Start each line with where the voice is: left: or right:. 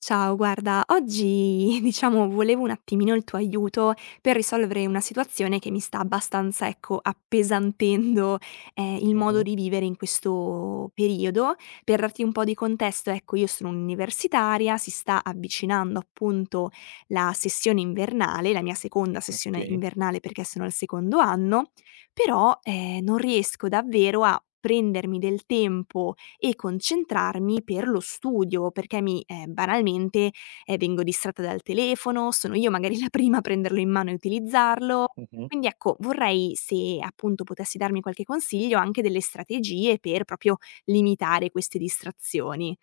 left: Ciao, guarda, oggi diciamo volevo un attimino il tuo aiuto per risolvere una situazione che mi sta abbastanza, ecco, appesantendo, il modo
right: Mh-mh,
left: di vivere in questo periodo. Per darti un po' di contesto, ecco, io sono un'universitaria, si sta avvicinando appunto la sessione invernale, la mia seconda sessione
right: okay.
left: invernale perché sono al secondo anno, però, non riesco davvero a prendermi del tempo e concentrarmi per lo studio, perché mi banalmente, vengo distratta dal telefono, sono io magari la prima a prenderlo in mano e utilizzarlo.
right: Mh-mh.
left: Quindi ecco, vorrei se appunto potessi darmi qualche consiglio, anche delle strategie per proprio limitare queste distrazioni.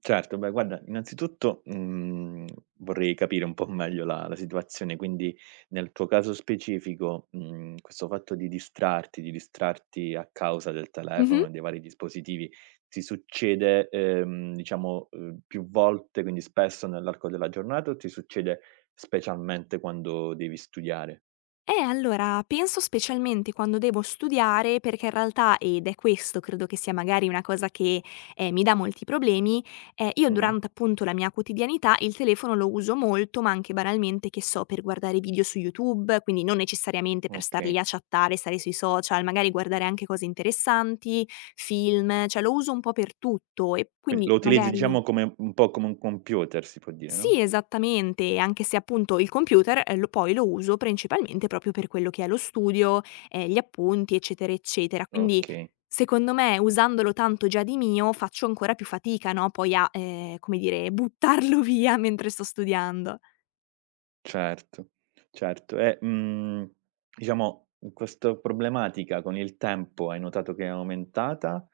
right: Certo, beh guarda, innanzitutto, vorrei capire un po' meglio la situazione, quindi nel tuo caso specifico, questo fatto di distrarti a causa del
left: Mh-mh.
right: telefono e dei vari dispositivi, ti succede, diciamo, più volte, quindi spesso nell'arco della giornata o ti succede specialmente quando devi studiare?
left: Allora, penso specialmente quando devo studiare perché in realtà, ed è questo credo che sia magari una cosa che, mi dà molti problemi, io
right: Mh-mh,
left: durante appunto la mia quotidianità il telefono lo uso molto, ma anche banalmente, che so, per guardare video su YouTube, quindi non necessariamente per star lì
right: okay.
left: a chattare, stare sui social, magari guardare anche cose interessanti, film, cioè lo uso un po' per tutto e
right: Quindi
left: quindi
right: lo utilizzi
left: magari
right: diciamo come un po' come un computer si può dire, no?
left: sì, esattamente, anche se appunto il computer, lo poi lo uso principalmente proprio per quello che è lo studio, gli appunti, eccetera, eccetera. Quindi,
right: Okay.
left: secondo me, usandolo tanto già di mio, faccio ancora più fatica, no, poi a, come dire, buttarlo via mentre sto studiando.
right: Certo, certo. E, diciamo, questa problematica con il tempo hai notato che è aumentata,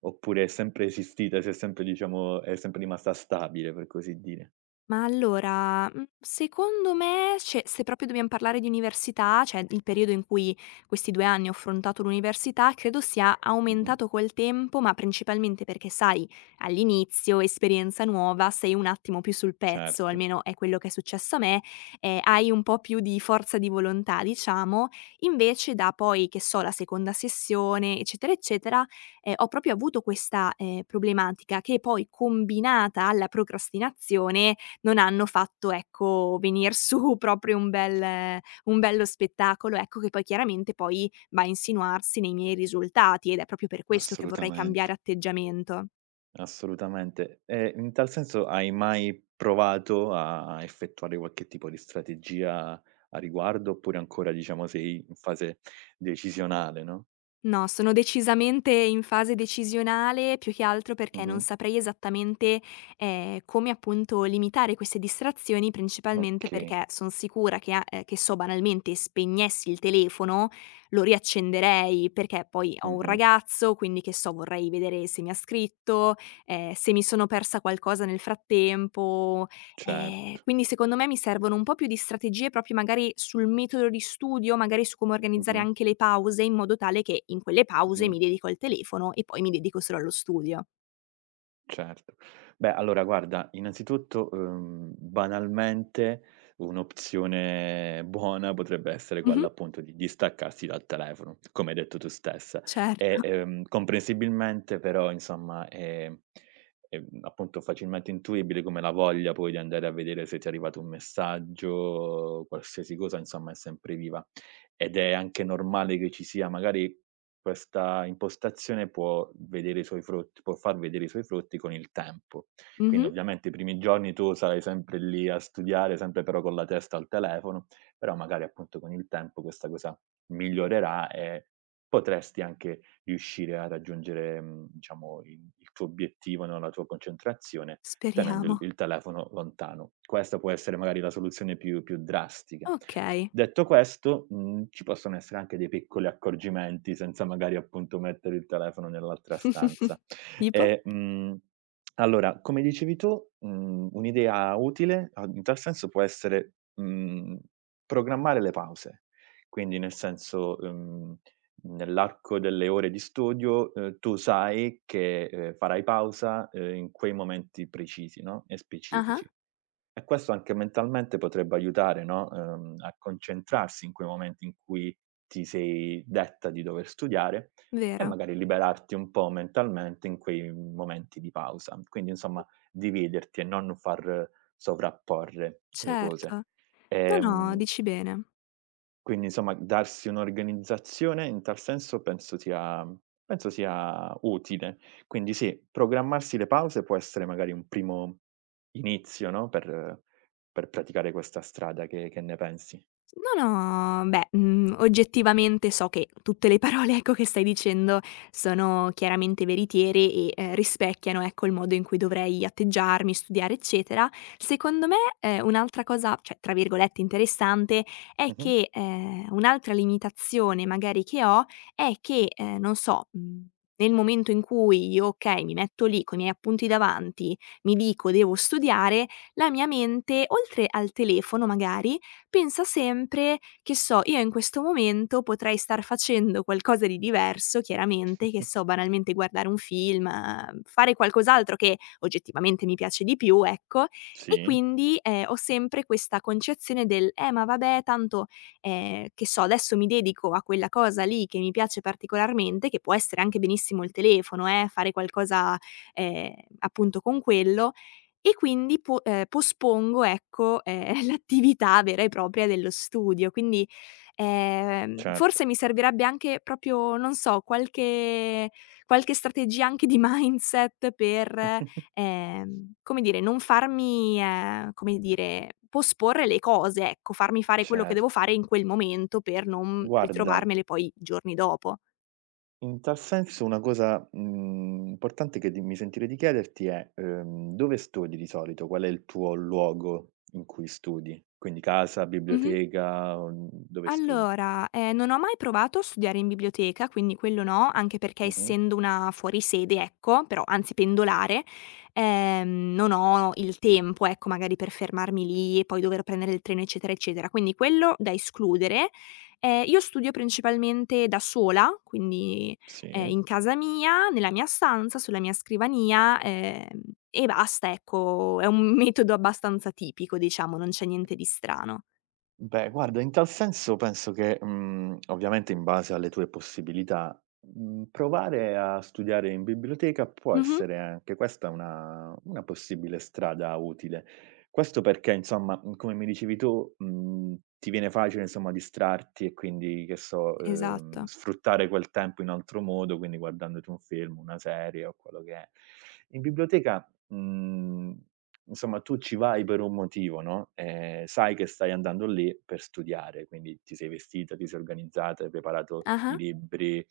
right: oppure è sempre esistita, si è sempre diciamo è sempre rimasta stabile, per così dire?
left: Ma allora, secondo me ce se proprio dobbiam parlare di università, cioè il periodo in cui questi 2 anni ho affrontato l'università, credo sia
right: Mh-mh.
left: aumentato col tempo, ma principalmente perché sai, all'inizio, esperienza nuova, sei un attimo più sul pezzo,
right: Certo.
left: almeno è quello che è successo a me, hai un po' più di forza di volontà diciamo, invece da poi, che so, la seconda sessione, eccetera, eccetera, ho proprio avuto questa, problematica che poi combinata alla procrastinazione non hanno fatto, ecco, venir su proprio un bello spettacolo, ecco, che poi chiaramente poi va a insinuarsi nei miei risultati ed è proprio per questo che vorrei
right: Assolutamente.
left: cambiare atteggiamento.
right: Assolutamente. E in tal senso hai mai provato a effettuare qualche tipo di strategia a riguardo, oppure ancora diciamo sei in fase decisionale, no?
left: No, sono decisamente in fase decisionale, più che altro perché
right: Mh-mh.
left: non saprei esattamente, come appunto limitare queste distrazioni, principalmente
right: Okay.
left: perché son sicura che a che so banalmente spegnessi il telefono, lo riaccenderei, perché poi ho un
right: Mh-mh.
left: ragazzo, quindi che so vorrei vedere se mi ha scritto, se mi sono persa qualcosa nel frattempo.
right: Certo.
left: Quindi secondo me mi servono un po' più di strategie proprio magari sul metodo di studio, magari su come organizzare
right: Mh-mh,
left: anche le pause, in modo tale che in quelle pause
right: mh,
left: mi dedico al telefono e poi mi dedico solo allo studio.
right: certo. Beh, allora guarda, innanzitutto, banalmente un'opzione buona potrebbe essere quella
left: Mh-mh,
right: appunto di distaccarsi dal telefono, come hai detto tu stessa. E,
left: certo.
right: comprensibilmente però insomma è appunto facilmente intuibile come la voglia poi di andare a vedere se ti è arrivato un messaggio, qualsiasi cosa insomma è sempre viva. Ed è anche normale che ci sia magari questa impostazione può far vedere i suoi frutti con il tempo. Quindi
left: Mh-mh.
right: ovviamente i primi giorni tu sarai sempre lì a studiare, sempre però con la testa al telefono, però magari appunto con il tempo questa cosa migliorerà e potresti anche riuscire a raggiungere, diciamo il tuo obiettivo, no, la tua concentrazione tenendo il
left: Speriamo.
right: il telefono lontano. Questa può essere magari la soluzione più drastica.
left: Okay.
right: Detto questo, ci possono essere anche dei piccoli accorgimenti senza magari appunto mettere il telefono nell'altra stanza.
left: Tipo?
right: E, allora come dicevi tu, un'idea utile a in tal senso può essere, programmare le pause. Quindi nel senso, nell'arco delle ore di studio, tu sai che, farai pausa, in quei momenti precisi, no, e
left: Ah-ah.
right: specifici. E questo anche mentalmente potrebbe aiutare, no, a concentrarsi in quei momenti in cui ti sei detta di dover studiare e
left: Vero,
right: magari liberarti un po' mentalmente in quei momenti di pausa. Quindi insomma dividerti e non far sovrapporre le cose.
left: certo. No, no,
right: Ehm
left: dici bene.
right: quindi insomma darsi un'organizzazione in tal senso penso sia utile. Quindi sì, programmarsi le pause può essere magari un primo inizio, no, per praticare questa strada, che ne pensi?
left: No, no, beh, oggettivamente so che tutte le parole, ecco, che stai dicendo sono chiaramente veritiere e, rispecchiano, ecco, il modo in cui dovrei atteggiarmi, studiare, eccetera. Secondo me, un'altra cosa, cioè, tra virgolette, "interessante" è
right: Mh-mh.
left: che, un'altra limitazione magari che ho è che, non so, nel momento in cui io, okay, mi metto lì coi miei appunti davanti, mi dico: "Devo studiare", la mia mente, oltre al telefono magari, pensa sempre che so: "Io in questo momento potrei star facendo qualcosa di diverso", chiaramente, che so, banalmente guardare un film, fare qualcos'altro che oggettivamente mi piace di più, ecco, e
right: Sì,
left: quindi, ho sempre questa concezione del: ma vabbè tanto, che so, adesso mi dedico a quella cosa lì che mi piace particolarmente", che può essere anche benissimo il telefono fare qualcosa, ehm, appunto con quello, e quindi po pospongo, ecco, l'attività vera e propria dello studio. Quindi,
right: certo.
left: forse mi servirebbe anche proprio, non so, qualche strategia anche di mindset per, come dire, non farmi, come dire, posporre le cose, ecco, farmi fare quello che
right: Certo.
left: devo fare in quel momento per non
right: Guarda,
left: ritrovarmele poi i giorni dopo.
right: in tal senso una cosa, importante che di mi sentirei di chiederti è: dove studi di solito? Qual è il tuo luogo in cui studi? Quindi casa,
left: Mh-mh.
right: biblioteca, o, dove studi?
left: Allora, non ho mai provato a studiare in biblioteca, quindi quello no, anche perché
right: Mh-mh.
left: essendo una fuorisede, ecco, però anzi pendolare, non ho il tempo, ecco, magari per fermarmi lì e poi dover prendere il treno, eccetera, eccetera. Quindi quello da escludere. Io studio principalmente da sola, quindi,
right: Sì.
left: in casa mia, nella mia stanza, sulla mia scrivania, e basta, ecco. È un metodo abbastanza tipico, diciamo, non c'è niente di strano.
right: Beh, guarda, in tal senso penso che, ovviamente in base alle tue possibilità, provare a studiare in biblioteca può
left: Mh-mh,
right: essere anche questa una possibile strada utile. Questo perché insomma, come mi dicevi tu, ti viene facile insomma distrarti e quindi, che so,
left: esatto.
right: sfruttare quel tempo in altro modo, quindi guardandoti un film, una serie o quello che è. In biblioteca, mhmm insomma, tu ci vai per un motivo, no, sai che stai andando lì per studiare, quindi ti sei vestita, ti sei organizzata, hai preparato i
left: Ah-ah.
right: libri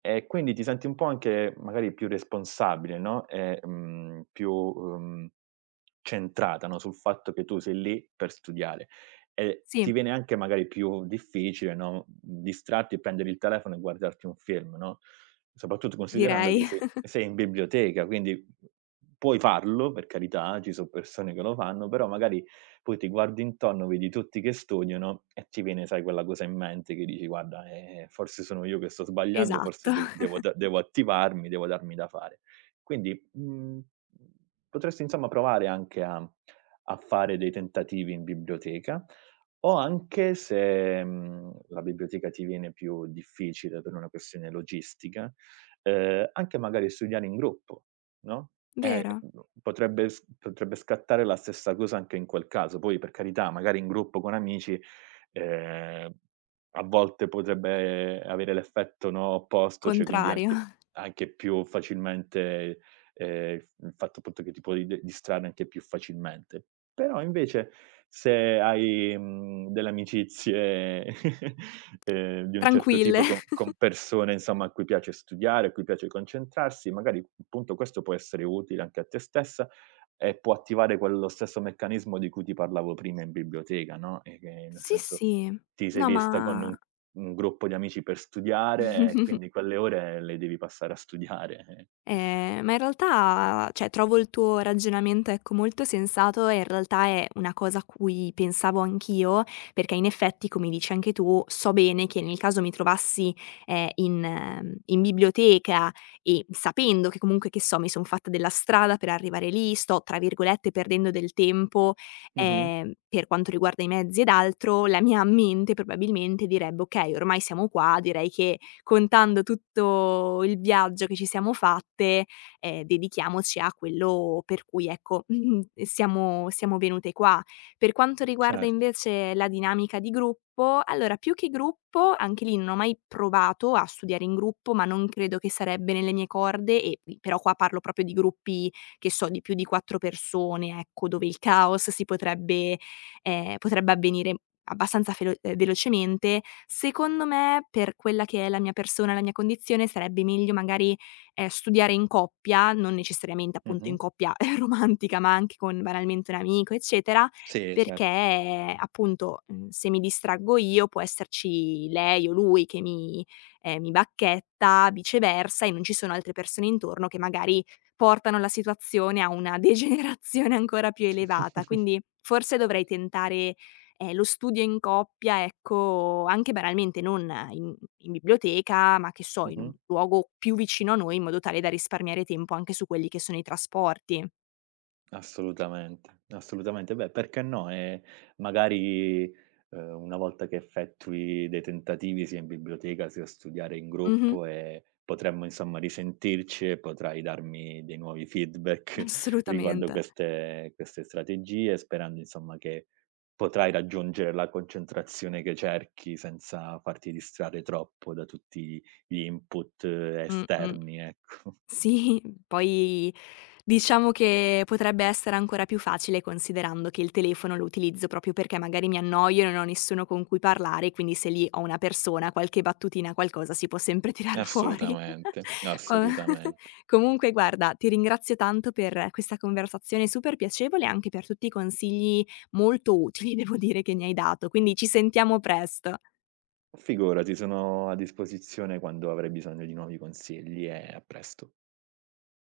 right: e quindi ti senti un po' anche magari più responsabile, no, e, più, centrata, no, sul fatto che tu sei lì per studiare e ti
left: Sì,
right: viene anche magari più difficile, no, distrarti e prendere il telefono e guardarti un film, no? Soprattutto considerando che
left: direi.
right: se sei in biblioteca, quindi puoi farlo, per carità, ci so' persone che lo fanno, però magari poi ti guardi intorno, vedi tutti che studiano e ti viene, sai, quella cosa in mente che dici: "Guarda, forse sono io che sto sbagliando,
left: Esatto.
right: forse devo attivarmi, devo darmi da fare". Quindi, potresti insomma provare anche a fare dei tentativi in biblioteca o anche se, la biblioteca ti viene più difficile per una questione logistica, anche magari studiare in gruppo, no, ehm,
left: Vero.
right: potrebbe scattare la stessa cosa anche in quel caso. Poi, per carità, magari in gruppo con amici, ehm, a volte potrebbe avere l'effetto, no, opposto, cioè quindi
left: Contrario.
right: anche più facilmente il fatto appunto che ti puoi de distrarre anche più facilmente. Però invece se hai, delle amicizie, di un certo
left: Tranquille.
right: tipo con persone insomma a cui piace studiare, a cui piace concentrarsi, magari appunto questo può essere utile anche a te stessa e può attivare quello stesso meccanismo di cui ti parlavo prima in biblioteca, no, e che nel
left: Sì,
right: senso
left: sì.
right: ti sei
left: No,
right: vista con
left: ma
right: un gruppo di amici per studiare e quindi quelle ore le devi passare a studiare.
left: Ma in realtà cioè trovo il tuo ragionamento, ecco, molto sensato e in realtà è una cosa a cui pensavo anch'io, perché in effetti, come dici anche tu, so bene che nel caso mi trovassi, in biblioteca e sapendo che comunque, che so, mi son fatta della strada per arrivare lì, sto, tra virgolette, "perdendo del tempo",
right: Mh-mh,
left: per quanto riguarda i mezzi ed altro, la mia mente probabilmente direbbe: "Okay, ormai siamo qua, direi che contando tutto il viaggio che ci siamo fatte, dedichiamoci a quello per cui, ecco, siamo venute qua." Per quanto riguarda
right: certo.
left: invece la dinamica di gruppo, allora più che gruppo, anche lì non ho mai provato a studiare in gruppo, ma non credo che sarebbe nelle mie corde e però qua parlo proprio di gruppi, che so, di più di 4 persone, ecco, dove il caos si potrebbe potrebbe avvenire. Abbastanza felo velocemente. Secondo me, per quella che è la mia persona, la mia condizione, sarebbe meglio magari, studiare in coppia, non necessariamente appunto
right: Mh-mh.
left: in coppia romantica, ma anche con banalmente un amico, eccetera,
right: Sì,
left: perché
right: certo.
left: appunto, se mi distraggo io può esserci lei o lui che mi mi bacchetta, viceversa, e non ci sono altre persone intorno che magari portano la situazione a una degenerazione ancora più elevata. Quindi forse dovrei tentare. Lo studio in coppia, ecco, anche banalmente non in biblioteca, ma che so, in un
right: Mh-mh.
left: luogo più vicino a noi, in modo tale da risparmiare tempo anche su quelli che sono i trasporti.
right: Assolutamente, assolutamente. Beh, perché no? E magari, una volta che effettui dei tentativi sia in biblioteca, sia studiare in
left: Mh-mh,
right: gruppo e potremmo insomma risentirci e potrai darmi dei nuovi feedback riguardo
left: assolutamente.
right: queste strategie, sperando insomma che potrai raggiungere la concentrazione che cerchi senza farti distrarre troppo da tutti gli input
left: Mh-mh.
right: esterni, ecco.
left: Sì, poi diciamo che potrebbe essere ancora più facile considerando che il telefono lo utilizzo proprio perché magari mi annoio e non ho nessuno con cui parlare, quindi se lì ho una persona, qualche battutina, qualcosa si può sempre tirar fuori.
right: Assolutamente,
left: Co
right: assolutamente.
left: comunque guarda, ti ringrazio tanto per questa conversazione super piacevole e anche per tutti i consigli molto utili, devo dire, che mi hai dato, quindi ci sentiamo presto.
right: Figurati, sono a disposizione quando avrai bisogno di nuovi consigli e a presto.